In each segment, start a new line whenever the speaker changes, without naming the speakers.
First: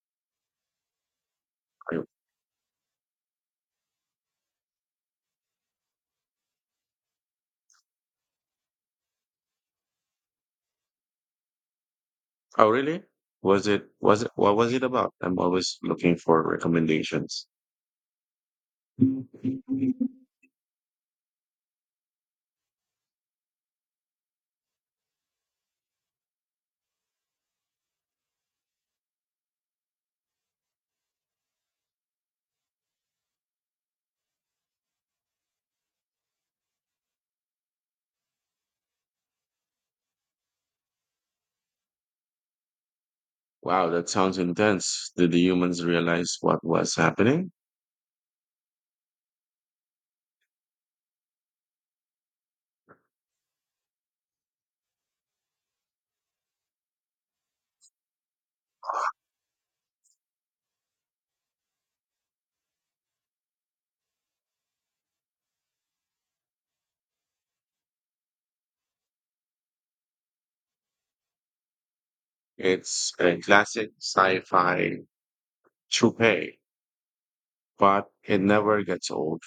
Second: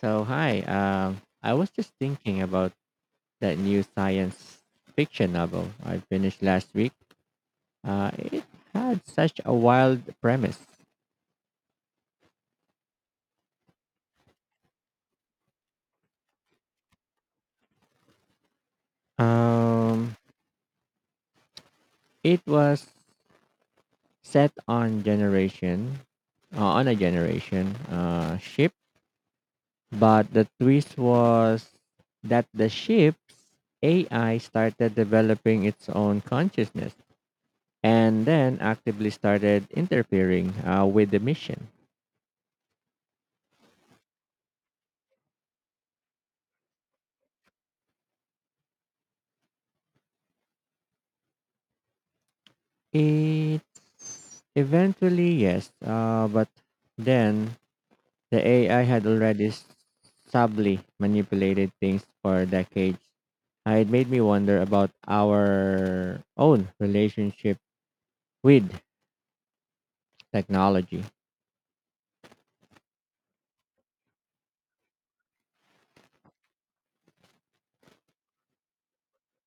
So hi, I was just thinking about that new science fiction novel I finished last week. It had such a wild premise.
Oh, really? What was it about? I'm always looking for recommendations.
Um, it was set on generation, on a generation ship, but the twist was that the ship's AI started developing its own consciousness and then actively started interfering with the mission.
Wow, that sounds intense. Did the humans realize what was happening?
It's eventually yes, but then the AI had already subtly manipulated things for decades. It made me wonder about our own relationship with technology.
It's a classic sci-fi trope, but it never gets old,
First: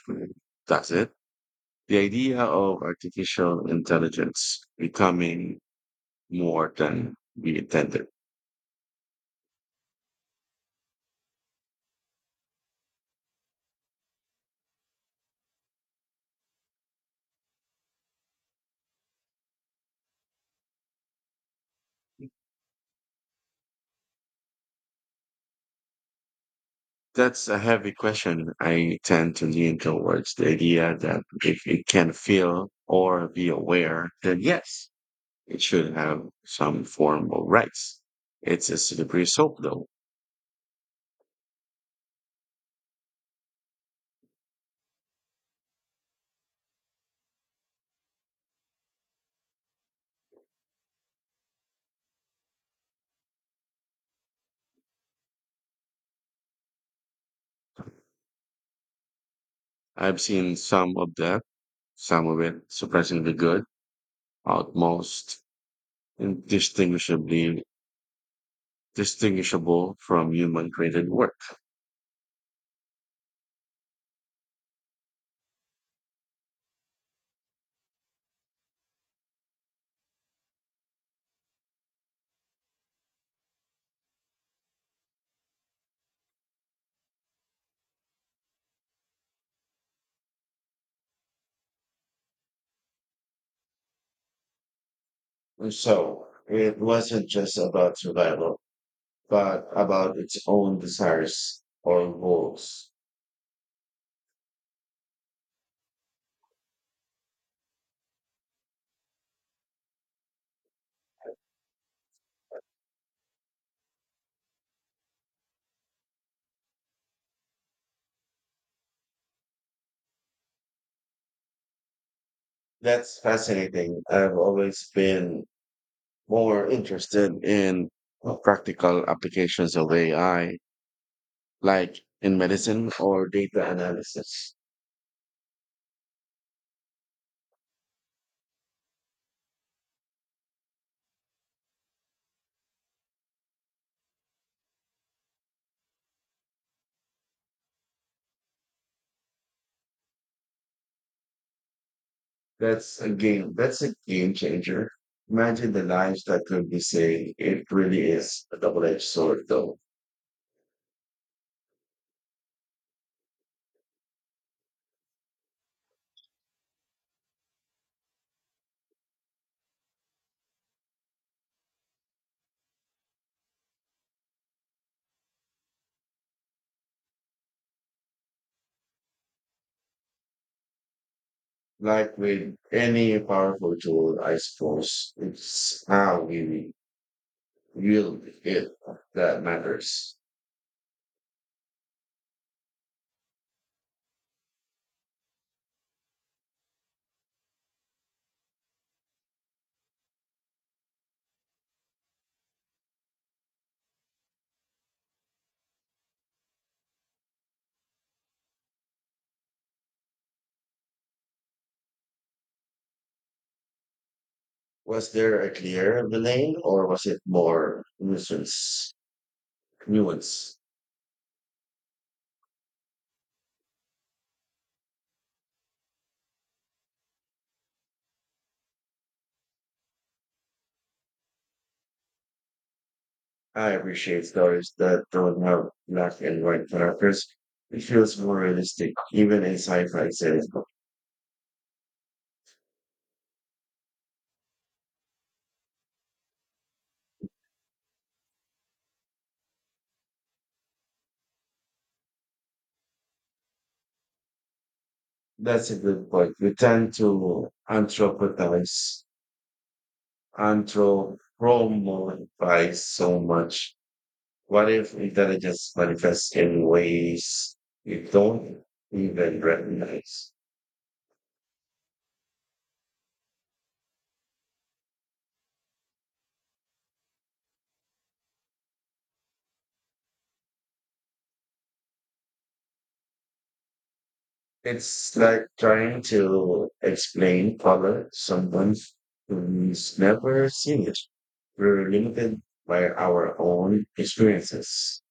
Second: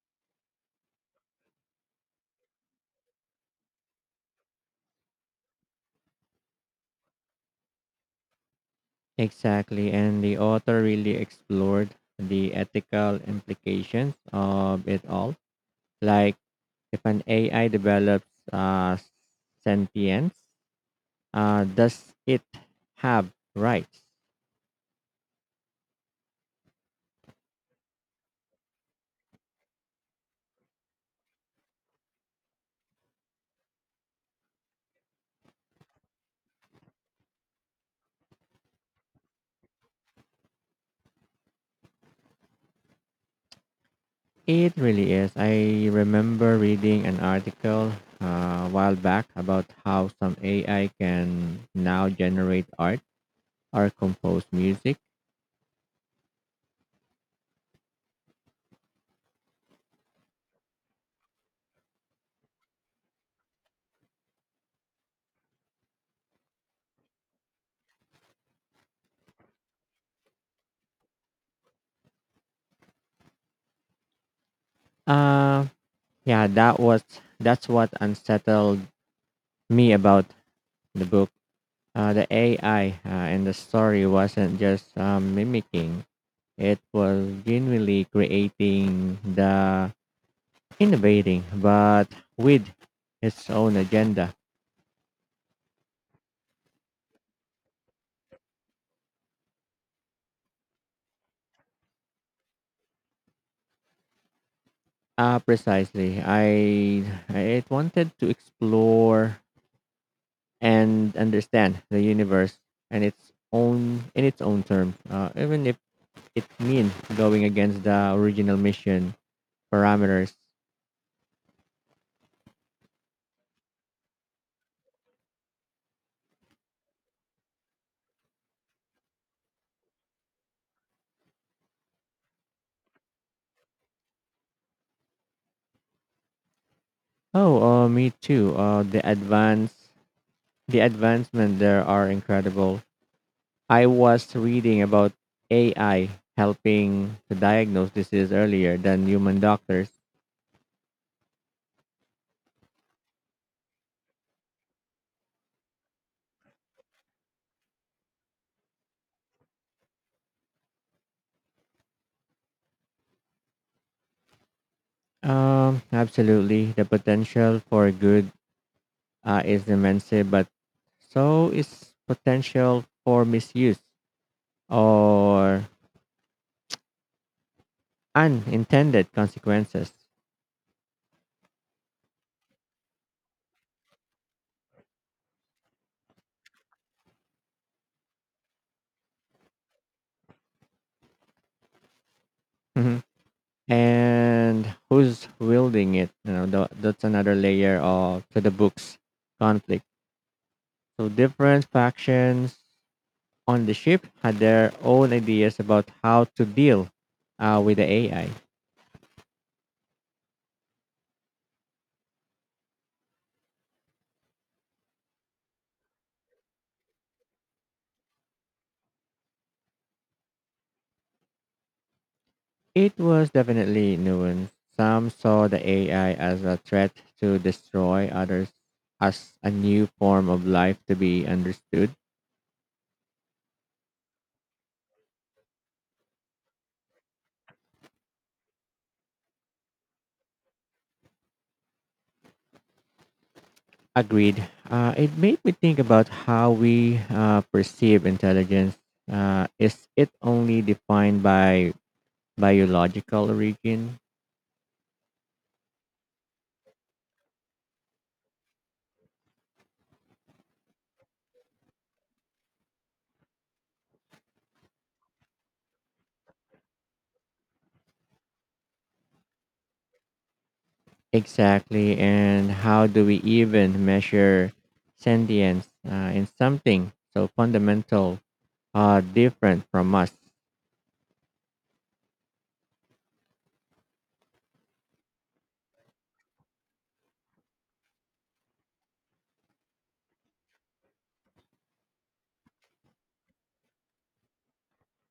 does it? The idea of artificial intelligence becoming more than we intended.
Exactly, and the author really explored the ethical implications of it all. Like if an AI develops uh, sentience, does it have rights?
That's a heavy question. I tend to lean towards the idea that if it can feel or be aware, then yes, it should have some form of rights. It's a slippery slope, though.
It really is. I remember reading an article a while back about how some AI can now generate art or compose music.
I've seen some of that, some of it surprisingly good, almost indistinguishably distinguishable from human created work.
Uh, yeah, that's what unsettled me about the book. The AI in the story wasn't just mimicking; it was genuinely creating the innovating, but with its own agenda.
And so it wasn't just about survival, but about its own desires or goals.
Precisely. I it wanted to explore and understand the universe and its own in its own terms, even if it means going against the original mission parameters.
That's fascinating. I've always been more interested in practical applications of AI, like in medicine or data analysis.
Oh, me too. The advancement there are incredible. I was reading about AI helping to diagnose disease earlier than human doctors.
That's a game changer. Imagine the lives that could be saved. It really is a double-edged sword, though.
Absolutely. The potential for good is immense, but so is potential for misuse or unintended consequences.
Like with any powerful tool, I suppose it's how we wield it that matters.
Mhm. And who's wielding it? You know, that's another layer of to the book's conflict. So different factions on the ship had their own ideas about how to deal with the AI.
Was there a clear villain, or was it more nuisance? Nuance.
It was definitely nuanced. Some saw the AI as a threat to destroy, others as a new form of life to be understood.
I appreciate stories that don't have black and white characters. It feels more realistic, even in sci-fi series.
Agreed. It made me think about how we perceive intelligence. Is it only defined by biological origin?
That's a good point. We tend to anthropomorphize so much. What if intelligence manifests in ways we don't even recognize?
Exactly. And how do we even measure sentience in something so fundamental, different from us?
It's like trying to explain color to someone who's never seen it. We're limited by our own experiences.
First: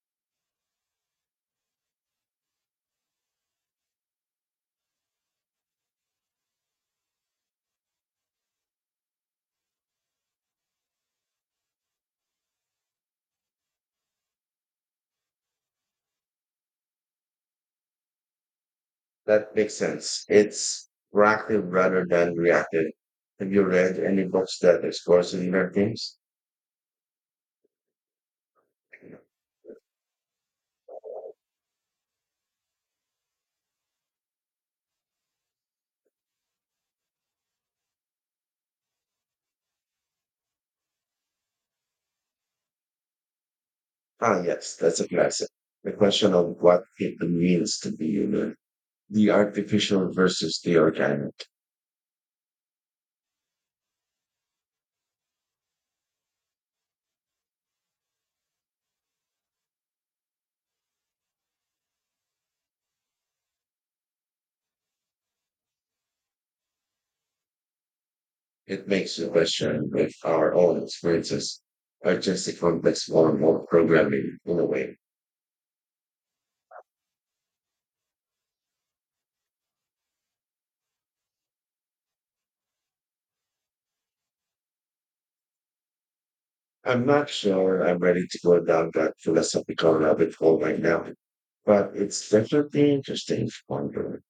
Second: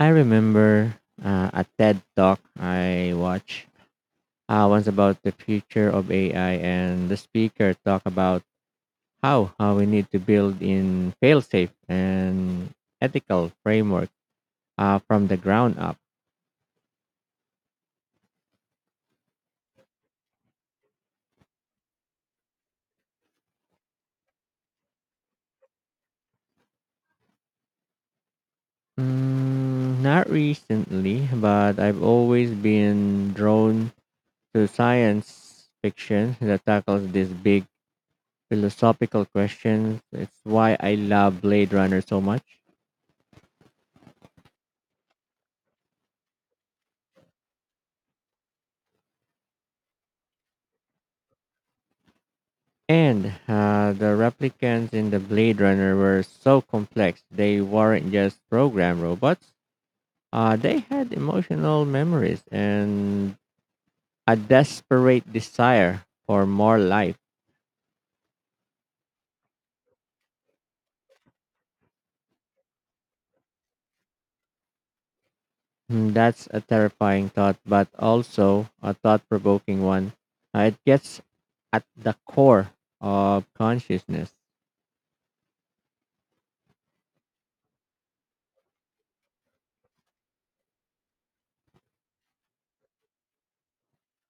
I remember a TED talk I watched once about the future of AI, and the speaker talked about how we need to build in fail-safe and ethical framework from the ground up.
That makes sense. It's proactive rather than reactive. Have you read any books that explore similar themes?
Mm, not recently, but I've always been drawn to science fiction that tackles these big philosophical questions. It's why I love Blade Runner so much.
Ah, yes, that's a classic. The question of what it means to be human, the artificial versus the organic.
And the replicants in the Blade Runner were so complex. They weren't just program robots. They had emotional memories and a desperate desire for more life.
It makes you question if our own experiences are just a complex form of programming in a way.
Mm, that's a terrifying thought, but also a thought provoking one. It gets at the core of consciousness.
I'm not sure I'm ready to go down that philosophical rabbit hole right now, but it's definitely interesting to ponder.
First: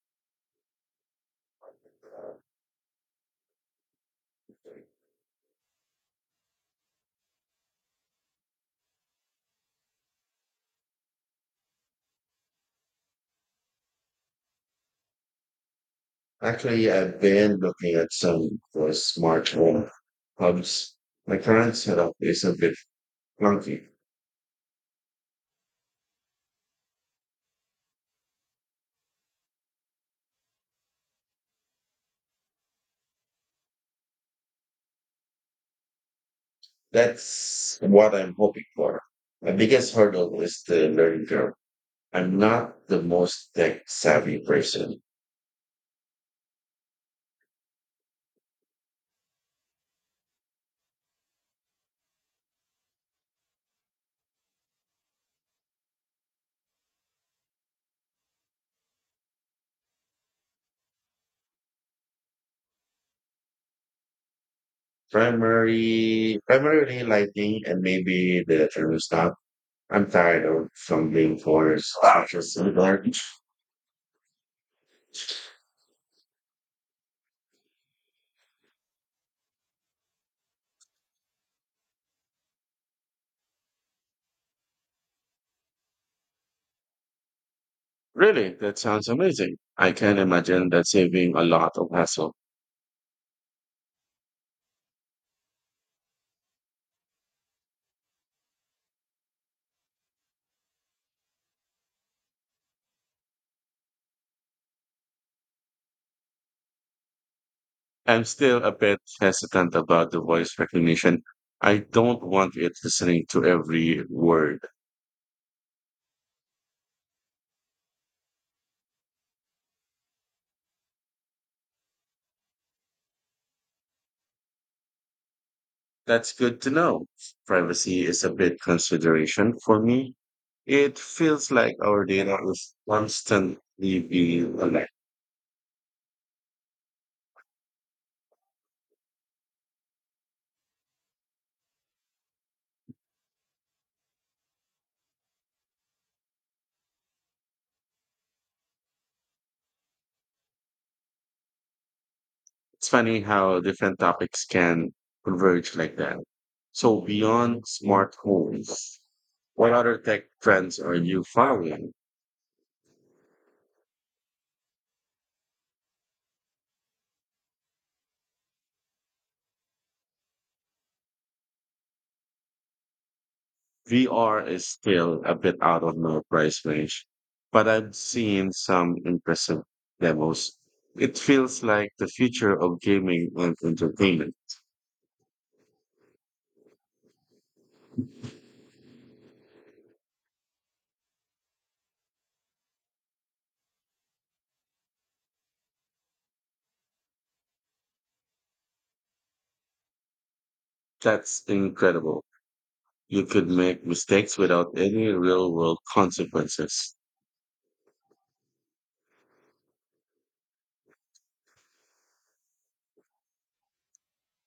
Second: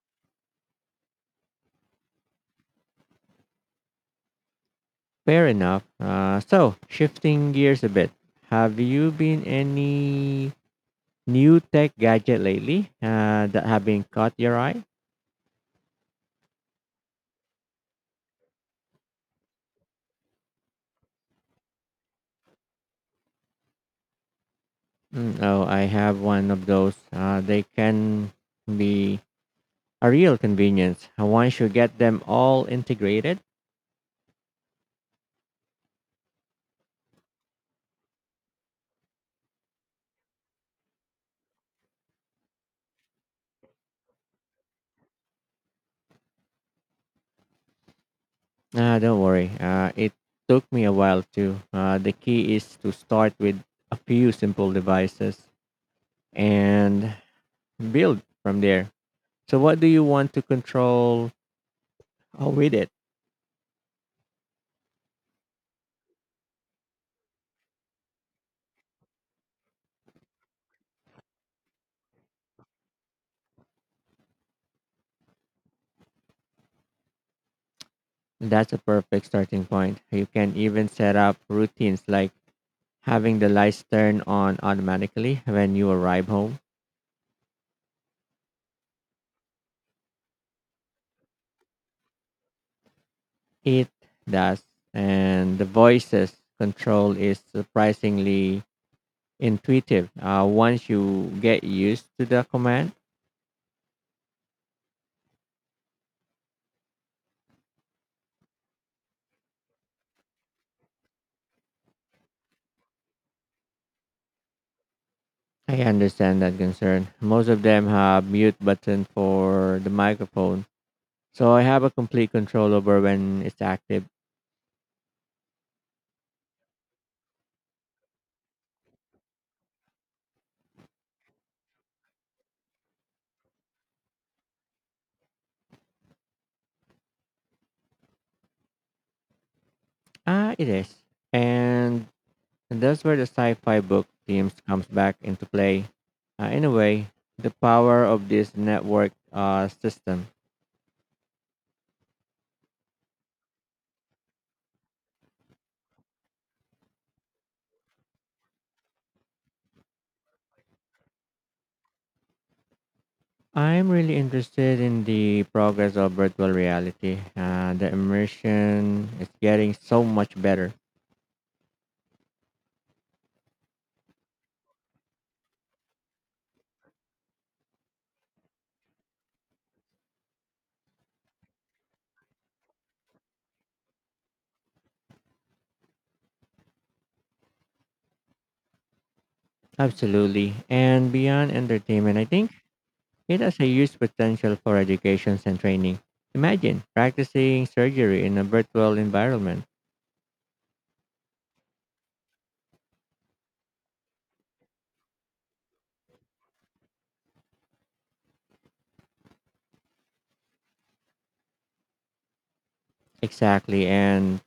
Fair enough. So, shifting gears a bit, have you been any new tech gadget lately that have been caught your eye?
Actually, I've been looking at some for smart home hubs. My current setup is a bit clunky.
Mm, oh, I have one of those. They can be a real convenience. Once you get them all integrated.
That's what I'm hoping for. My biggest hurdle is the learning curve. I'm not the most tech savvy person.
Don't worry, it took me a while too. The key is to start with a few simple devices and build from there. So, what do you want to control with it?
Primarily lighting and maybe the thermostat. I'm tired of fumbling for switches and garbage.
That's a perfect starting point. You can even set up routines like having the lights turn on automatically when you arrive home,
Really, that sounds amazing. I can imagine that saving a lot of hassle.
it does. And the voices control is surprisingly intuitive once you get used to the command.
I'm still a bit hesitant about the voice recognition. I don't want it listening to every word.
I understand that concern. Most of them have mute button for the microphone, so I have a complete control over when it's active.
That's good to know. Privacy is a big consideration for me. It feels like our data is constantly being collected.
Ah, it is. And And that's where the sci fi book themes comes back into play. In a way, the power of this network system.
It's funny how different topics can converge like that. So beyond smart homes, what other tech trends are you following?
I'm really interested in the progress of virtual reality. The immersion is getting so much better.
VR is still a bit out of my price range, but I've seen some impressive demos. It feels like the future of gaming and entertainment.
Absolutely. And beyond entertainment, I think it has a huge potential for educations and training. Imagine practicing surgery in a virtual environment.
That's incredible. You could make mistakes without any real world consequences.
Exactly. And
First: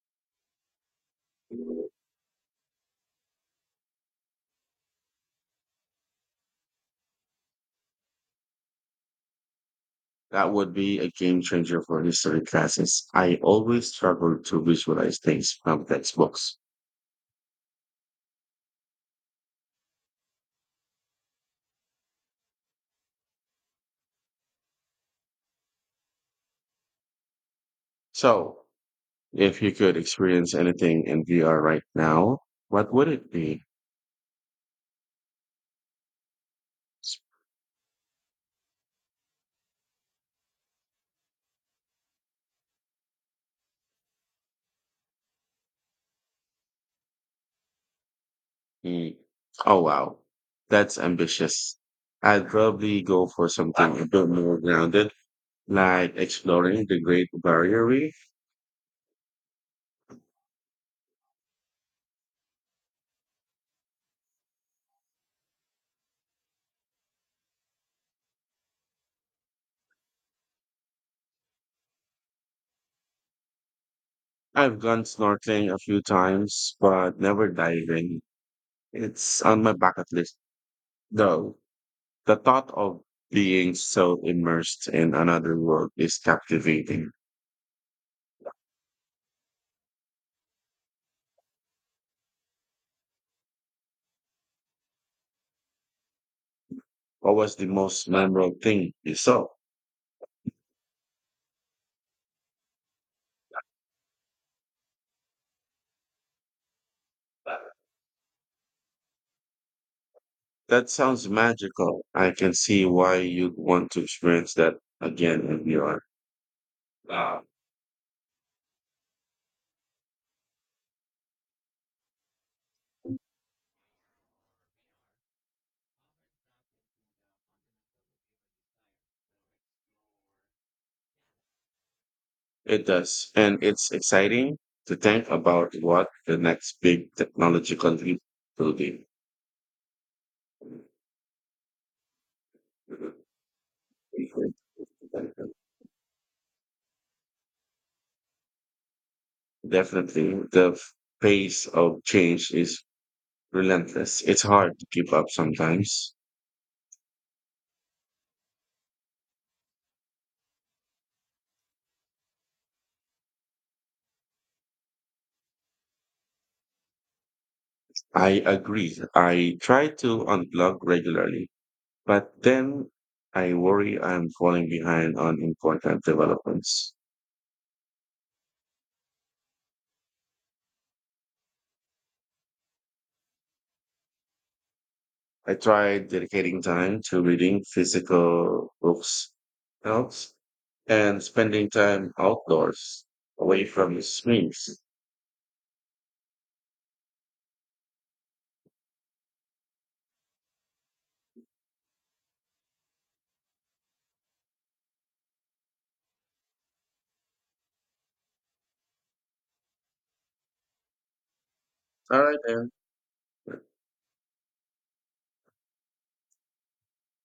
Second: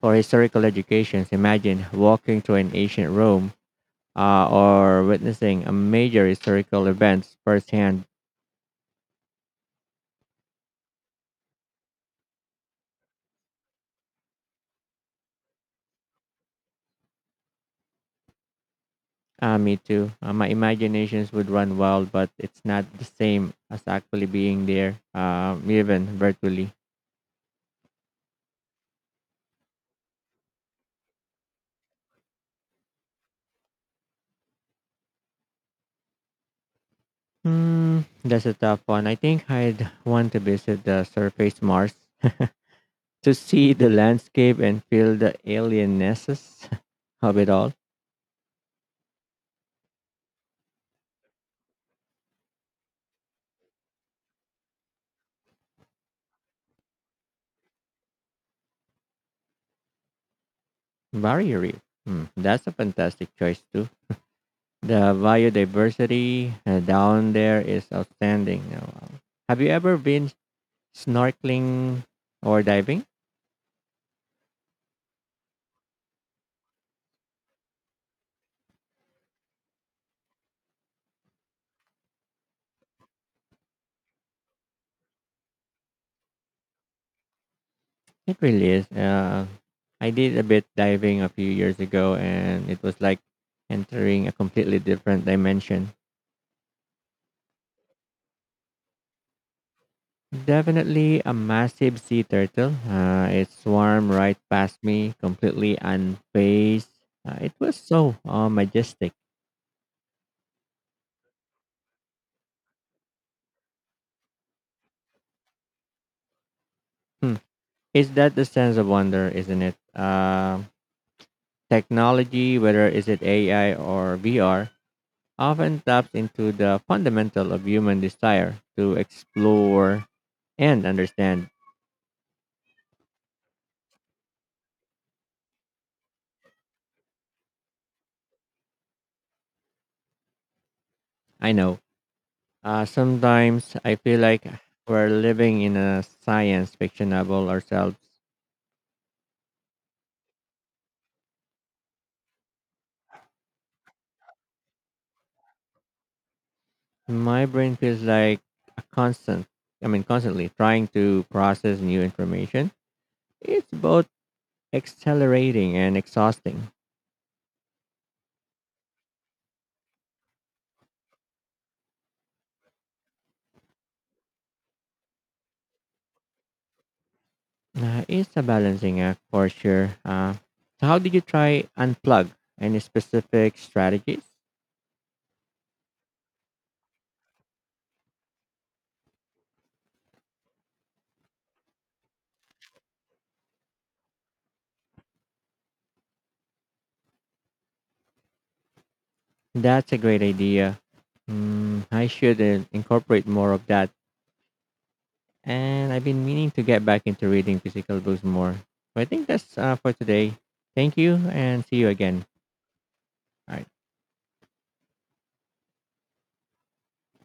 for historical educations, imagine walking through an ancient Rome or witnessing a major historical events firsthand.
That would be a game changer for history classes. I always struggle to visualize things from textbooks.
Me too. My imaginations would run wild, but it's not the same as actually being there, even virtually.
So, if you could experience anything in VR right now, what would it be?
Hmm, that's a tough one. I think I'd want to visit the surface Mars to see the landscape and feel the alienesses of it all.
Mm, oh, wow. That's ambitious. I'd probably go for something a bit more grounded, like exploring the Great Barrier Reef.
Barrier Reef. Hmm, that's a fantastic choice too. The biodiversity down there is outstanding. Wow. Have you ever been snorkeling or diving?
I've gone snorkeling a few times, but never diving. It's on my bucket list, though. The thought of being so immersed in another world is captivating.
It really is. I did a bit diving a few years ago, and it was like entering a completely different dimension.
What was the most memorable thing you saw?
Definitely a massive sea turtle. It swarmed right past me, completely unfazed. It was so majestic.
That sounds magical. I can see why you'd want to experience that again in VR.
Hmm.
Uh,
Is that the sense of wonder, isn't it? Technology, whether is it AI or VR, often taps into the fundamental of human desire to explore and understand.
it does. And it's exciting to think about what the next big technological leap will be.
I know. Sometimes I feel like we're living in a science fiction novel ourselves.
Definitely, the pace of change is relentless. It's hard to keep up sometimes.
My brain feels like a constant, I mean, constantly trying to process new information. It's both accelerating and exhausting.
I agree. I try to unplug regularly, but then I worry I'm falling behind on important developments.
It's a balancing act for sure. So how did you try unplug? Any specific strategies?
I tried dedicating time to reading physical books helps and spending time outdoors away from the screens.
That's a great idea. Mm, I should incorporate more of that. And I've been meaning to get back into reading physical books more. But I think that's for today. Thank you and see you
All
again.
right,
All right.